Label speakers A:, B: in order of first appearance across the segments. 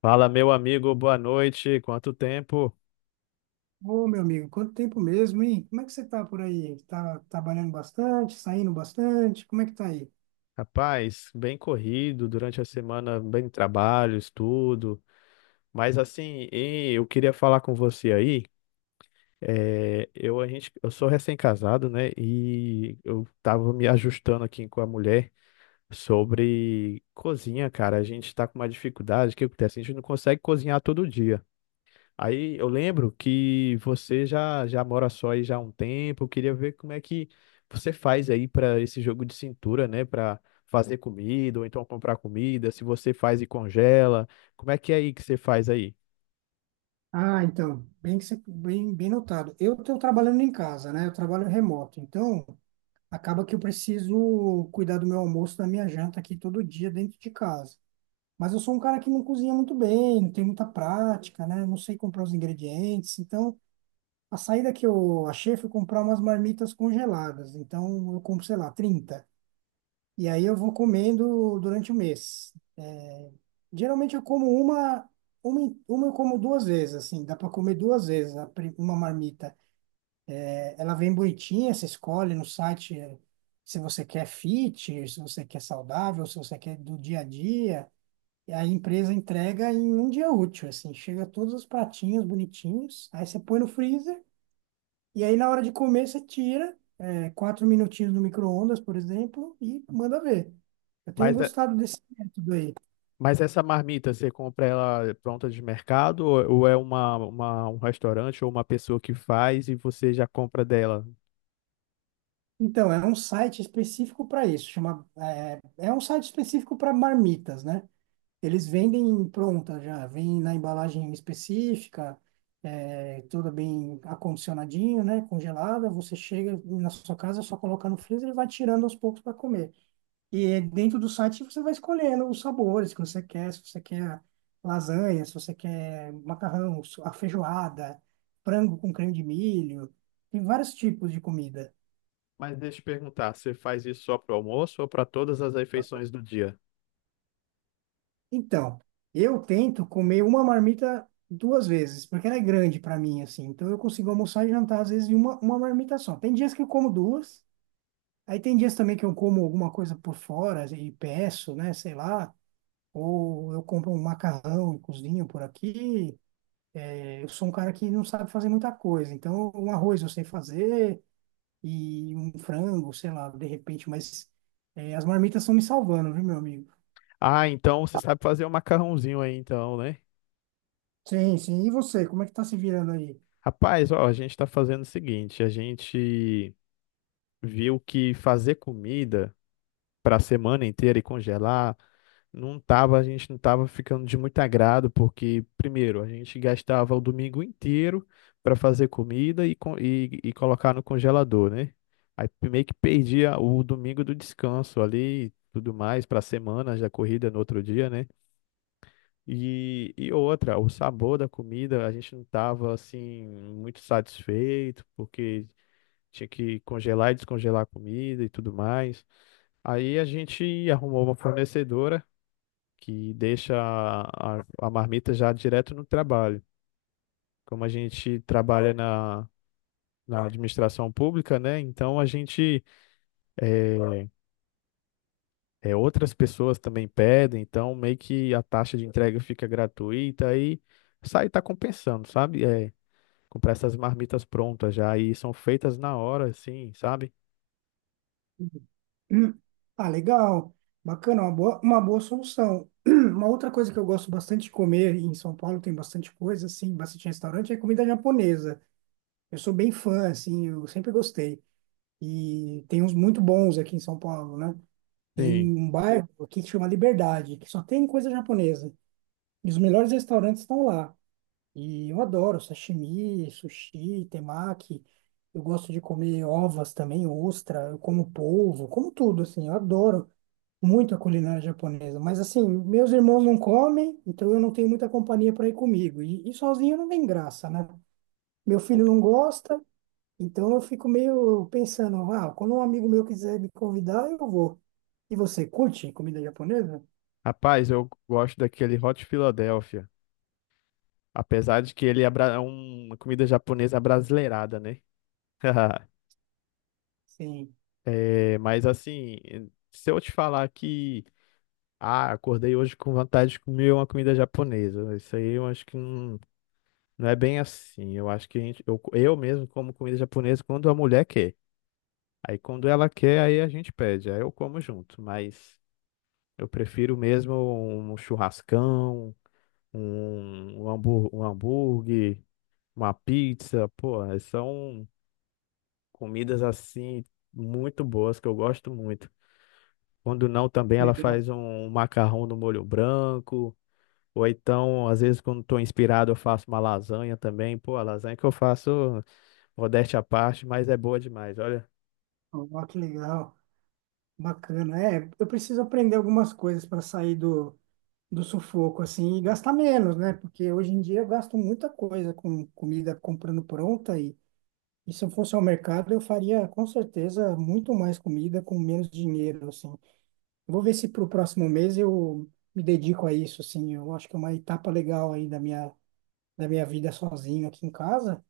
A: Fala, meu amigo, boa noite. Quanto tempo?
B: Ô, meu amigo, quanto tempo mesmo, hein? Como é que você tá por aí? Tá trabalhando bastante, saindo bastante? Como é que tá aí?
A: Rapaz, bem corrido durante a semana, bem trabalho, estudo. Mas assim, e eu queria falar com você aí. Eu, a gente, eu sou recém-casado, né? E eu tava me ajustando aqui com a mulher sobre cozinha, cara. A gente tá com uma dificuldade. O que acontece? A gente não consegue cozinhar todo dia. Aí eu lembro que você já mora só aí já há um tempo. Eu queria ver como é que você faz aí para esse jogo de cintura, né? Para fazer comida ou então comprar comida. Se você faz e congela, como é que é aí que você faz aí?
B: Ah, então, bem, notado. Eu estou trabalhando em casa, né? Eu trabalho remoto, então acaba que eu preciso cuidar do meu almoço, da minha janta aqui todo dia dentro de casa. Mas eu sou um cara que não cozinha muito bem, não tem muita prática, né? Não sei comprar os ingredientes, então a saída que eu achei foi comprar umas marmitas congeladas. Então eu compro, sei lá, 30. E aí eu vou comendo durante o mês. É, Geralmente eu como uma, eu como duas vezes, assim, dá para comer duas vezes uma marmita. É, ela vem bonitinha, você escolhe no site, se você quer fit, se você quer saudável, se você quer do dia a dia. E a empresa entrega em um dia útil, assim, chega todos os pratinhos bonitinhos, aí você põe no freezer e aí na hora de comer você tira, quatro minutinhos no micro-ondas, por exemplo, e manda ver. Eu tenho
A: Mas, é-
B: gostado desse método aí.
A: mas essa marmita, você compra ela pronta de mercado ou é uma, um restaurante ou uma pessoa que faz e você já compra dela?
B: Então, é um site específico para isso. Chama, é um site específico para marmitas, né? Eles vendem pronta já, vem na embalagem específica, toda bem acondicionadinho, né? Congelada. Você chega na sua casa, só coloca no freezer e vai tirando aos poucos para comer. E é dentro do site você vai escolhendo os sabores que você quer, se você quer lasanha, se você quer a feijoada, frango com creme de milho, tem vários tipos de comida.
A: Mas deixa eu te perguntar, você faz isso só para o almoço ou para todas as refeições do dia?
B: Então, eu tento comer uma marmita duas vezes, porque ela é grande para mim, assim. Então, eu consigo almoçar e jantar, às vezes, em uma marmita só. Tem dias que eu como duas, aí tem dias também que eu como alguma coisa por fora e peço, né, sei lá, ou eu compro um macarrão e cozinho por aqui. Eu sou um cara que não sabe fazer muita coisa. Então, um arroz eu sei fazer e um frango, sei lá, de repente, mas as marmitas estão me salvando, viu, meu amigo?
A: Ah, então você sabe fazer um macarrãozinho aí, então, né?
B: Sim, sim. E você, como é que tá se virando aí?
A: Rapaz, ó, a gente tá fazendo o seguinte: a gente viu que fazer comida pra semana inteira e congelar não tava, a gente não tava ficando de muito agrado, porque, primeiro, a gente gastava o domingo inteiro para fazer comida e e colocar no congelador, né? Aí meio que perdia o domingo do descanso ali e tudo mais para a semana, já corrida no outro dia, né? E outra, o sabor da comida, a gente não estava assim muito satisfeito, porque tinha que congelar e descongelar a comida e tudo mais. Aí a gente arrumou uma fornecedora que deixa a marmita já direto no trabalho. Como a gente trabalha na administração pública, né? Então a gente é, é, outras pessoas também pedem, então meio que a taxa de entrega fica gratuita aí sai tá compensando, sabe? Comprar essas marmitas prontas já e são feitas na hora, assim, sabe?
B: Hum. Ah, legal. Bacana, uma boa solução. Uma outra coisa que eu gosto bastante de comer e em São Paulo, tem bastante coisa, assim, bastante restaurante, é comida japonesa. Eu sou bem fã, assim, eu sempre gostei. E tem uns muito bons aqui em São Paulo, né?
A: Sim.
B: Tem um bairro aqui que chama Liberdade, que só tem coisa japonesa. E os melhores restaurantes estão lá. E eu adoro sashimi, sushi, temaki. Eu gosto de comer ovas também, ostra, eu como polvo, como tudo, assim. Eu adoro muito a culinária japonesa. Mas, assim, meus irmãos não comem, então eu não tenho muita companhia para ir comigo. E sozinho não tem graça, né? Meu filho não gosta, então eu fico meio pensando, ah, quando um amigo meu quiser me convidar, eu vou. E você curte comida japonesa?
A: Rapaz, eu gosto daquele Hot Philadelphia, apesar de que ele é uma comida japonesa brasileirada, né?
B: Sim,
A: É, mas assim, se eu te falar que ah, acordei hoje com vontade de comer uma comida japonesa, isso aí eu acho que não, não é bem assim. Eu acho que a gente, eu mesmo como comida japonesa quando a mulher quer. Aí quando ela quer, aí a gente pede, aí eu como junto, mas eu prefiro mesmo um churrascão, um hambúrguer, uma pizza. Pô, são comidas assim muito boas que eu gosto muito. Quando não, também ela
B: legal.
A: faz um macarrão no molho branco. Ou então, às vezes, quando estou inspirado, eu faço uma lasanha também. Pô, a lasanha que eu faço, modéstia à parte, mas é boa demais. Olha,
B: Ó, que legal, bacana. É, eu preciso aprender algumas coisas para sair do sufoco, assim, e gastar menos, né? Porque hoje em dia eu gasto muita coisa com comida comprando pronta e se eu fosse ao mercado, eu faria com certeza muito mais comida com menos dinheiro, assim. Vou ver se para o próximo mês eu me dedico a isso, assim. Eu acho que é uma etapa legal aí da minha vida sozinho aqui em casa.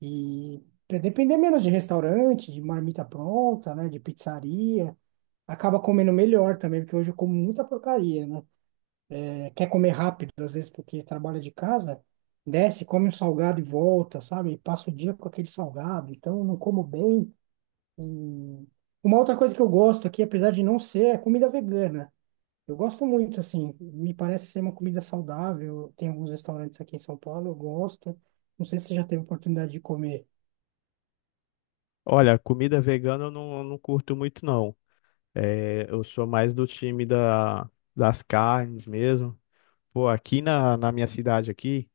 B: E para depender menos de restaurante, de marmita pronta, né? De pizzaria. Acaba comendo melhor também, porque hoje eu como muita porcaria, né? Quer comer rápido, às vezes, porque trabalha de casa, desce, come um salgado e volta, sabe? E passa o dia com aquele salgado. Então, eu não como bem. E uma outra coisa que eu gosto aqui, apesar de não ser, é comida vegana. Eu gosto muito, assim, me parece ser uma comida saudável. Tem alguns restaurantes aqui em São Paulo, eu gosto. Não sei se você já teve oportunidade de comer.
A: olha, comida vegana eu não, não curto muito, não. É, eu sou mais do time das carnes mesmo. Pô, aqui na minha cidade aqui,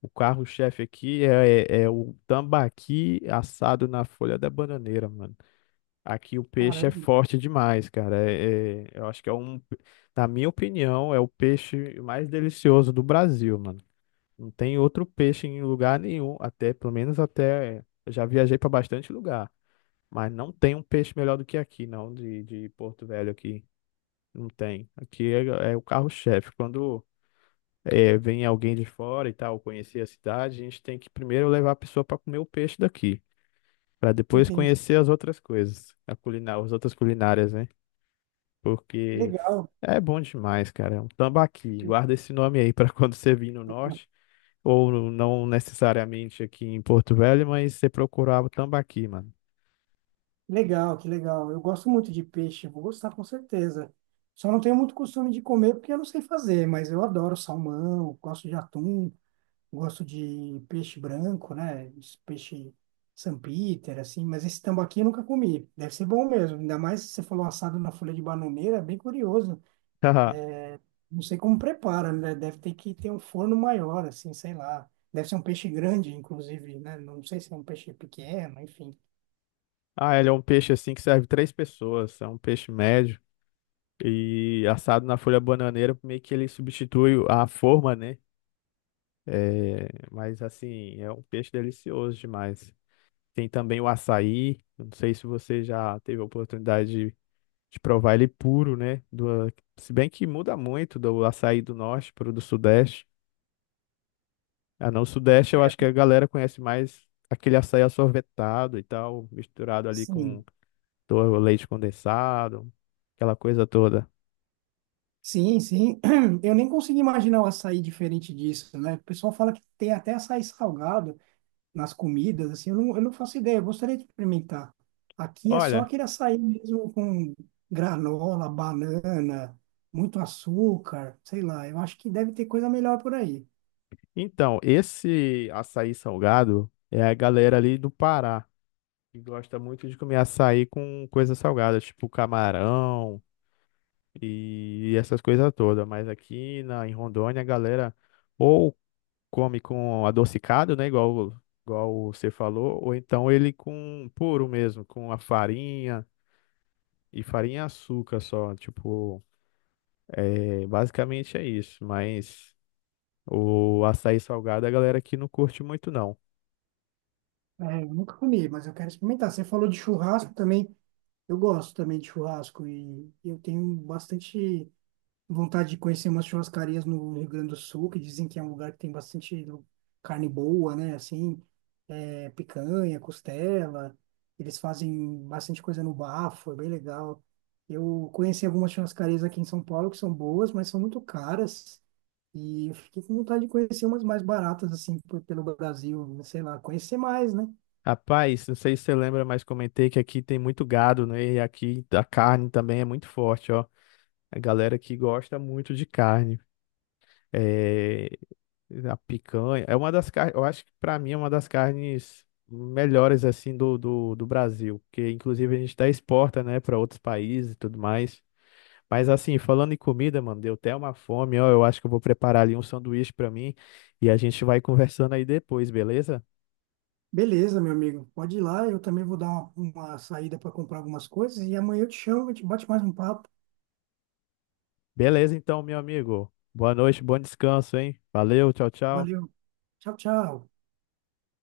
A: o carro-chefe aqui é, é o tambaqui assado na folha da bananeira, mano. Aqui o peixe é
B: Caramba,
A: forte demais, cara. Eu acho que é na minha opinião, é o peixe mais delicioso do Brasil, mano. Não tem outro peixe em lugar nenhum, até, pelo menos até, eu já viajei pra bastante lugar, mas não tem um peixe melhor do que aqui, não, de Porto Velho aqui. Não tem. Aqui é, é o carro-chefe. Quando é, vem alguém de fora e tal, conhecer a cidade, a gente tem que primeiro levar a pessoa para comer o peixe daqui, para depois
B: entendi.
A: conhecer as outras coisas, a culinária, as outras culinárias, né? Porque
B: Legal,
A: é bom demais, cara. É um tambaqui.
B: que
A: Guarda esse nome aí para quando você vir no norte, ou não necessariamente aqui em Porto Velho, mas você procurar o tambaqui, mano.
B: que legal. Eu gosto muito de peixe, vou gostar com certeza. Só não tenho muito costume de comer porque eu não sei fazer, mas eu adoro salmão, gosto de atum, gosto de peixe branco, né? Esse peixe Sampiter, assim, mas esse tambaqui eu nunca comi. Deve ser bom mesmo, ainda mais se você falou assado na folha de bananeira, é bem curioso. Não sei como prepara, né? Deve ter que ter um forno maior, assim, sei lá. Deve ser um peixe grande, inclusive, né? Não sei se é um peixe pequeno, enfim.
A: Ah, ele é um peixe assim que serve três pessoas, é um peixe médio. E assado na folha bananeira, meio que ele substitui a forma, né? É, mas assim, é um peixe delicioso demais. Tem também o açaí. Eu Não sei se você já teve a oportunidade de provar ele puro, né? Do, se bem que muda muito do açaí do norte para o do sudeste. Ah, não, o sudeste eu acho que a galera conhece mais aquele açaí assorvetado e tal, misturado ali
B: Sim,
A: com leite condensado, aquela coisa toda.
B: sim. Eu nem consigo imaginar o açaí diferente disso, né? O pessoal fala que tem até açaí salgado nas comidas, assim, eu não faço ideia, eu gostaria de experimentar. Aqui é só
A: Olha,
B: aquele açaí mesmo com granola, banana, muito açúcar, sei lá. Eu acho que deve ter coisa melhor por aí.
A: então, esse açaí salgado é a galera ali do Pará. E gosta muito de comer açaí com coisas salgadas, tipo camarão e essas coisas todas. Mas aqui em Rondônia, a galera ou come com adocicado, né? Igual, igual você falou, ou então ele com puro mesmo, com a farinha e açúcar só. Tipo, é, basicamente é isso. Mas o açaí salgado a galera aqui não curte muito, não.
B: É, eu nunca comi, mas eu quero experimentar. Você falou de churrasco também. Eu gosto também de churrasco e eu tenho bastante vontade de conhecer umas churrascarias no Rio Grande do Sul, que dizem que é um lugar que tem bastante carne boa, né? Assim, é, picanha, costela. Eles fazem bastante coisa no bafo, é bem legal. Eu conheci algumas churrascarias aqui em São Paulo que são boas, mas são muito caras. E eu fiquei com vontade de conhecer umas mais baratas, assim, pelo Brasil, né, sei lá, conhecer mais, né?
A: Rapaz, não sei se você lembra, mas comentei que aqui tem muito gado, né? E aqui a carne também é muito forte, ó. A galera que gosta muito de carne. É... A picanha. É uma das carnes, eu acho que pra mim é uma das carnes melhores, assim, do Brasil. Porque, inclusive, a gente até exporta, né, para outros países e tudo mais. Mas, assim, falando em comida, mano, deu até uma fome, ó. Eu acho que eu vou preparar ali um sanduíche pra mim e a gente vai conversando aí depois, beleza?
B: Beleza, meu amigo. Pode ir lá, eu também vou dar uma saída para comprar algumas coisas e amanhã eu te chamo, a gente bate mais um papo.
A: Beleza, então, meu amigo. Boa noite, bom descanso, hein? Valeu, tchau, tchau.
B: Valeu. Tchau, tchau.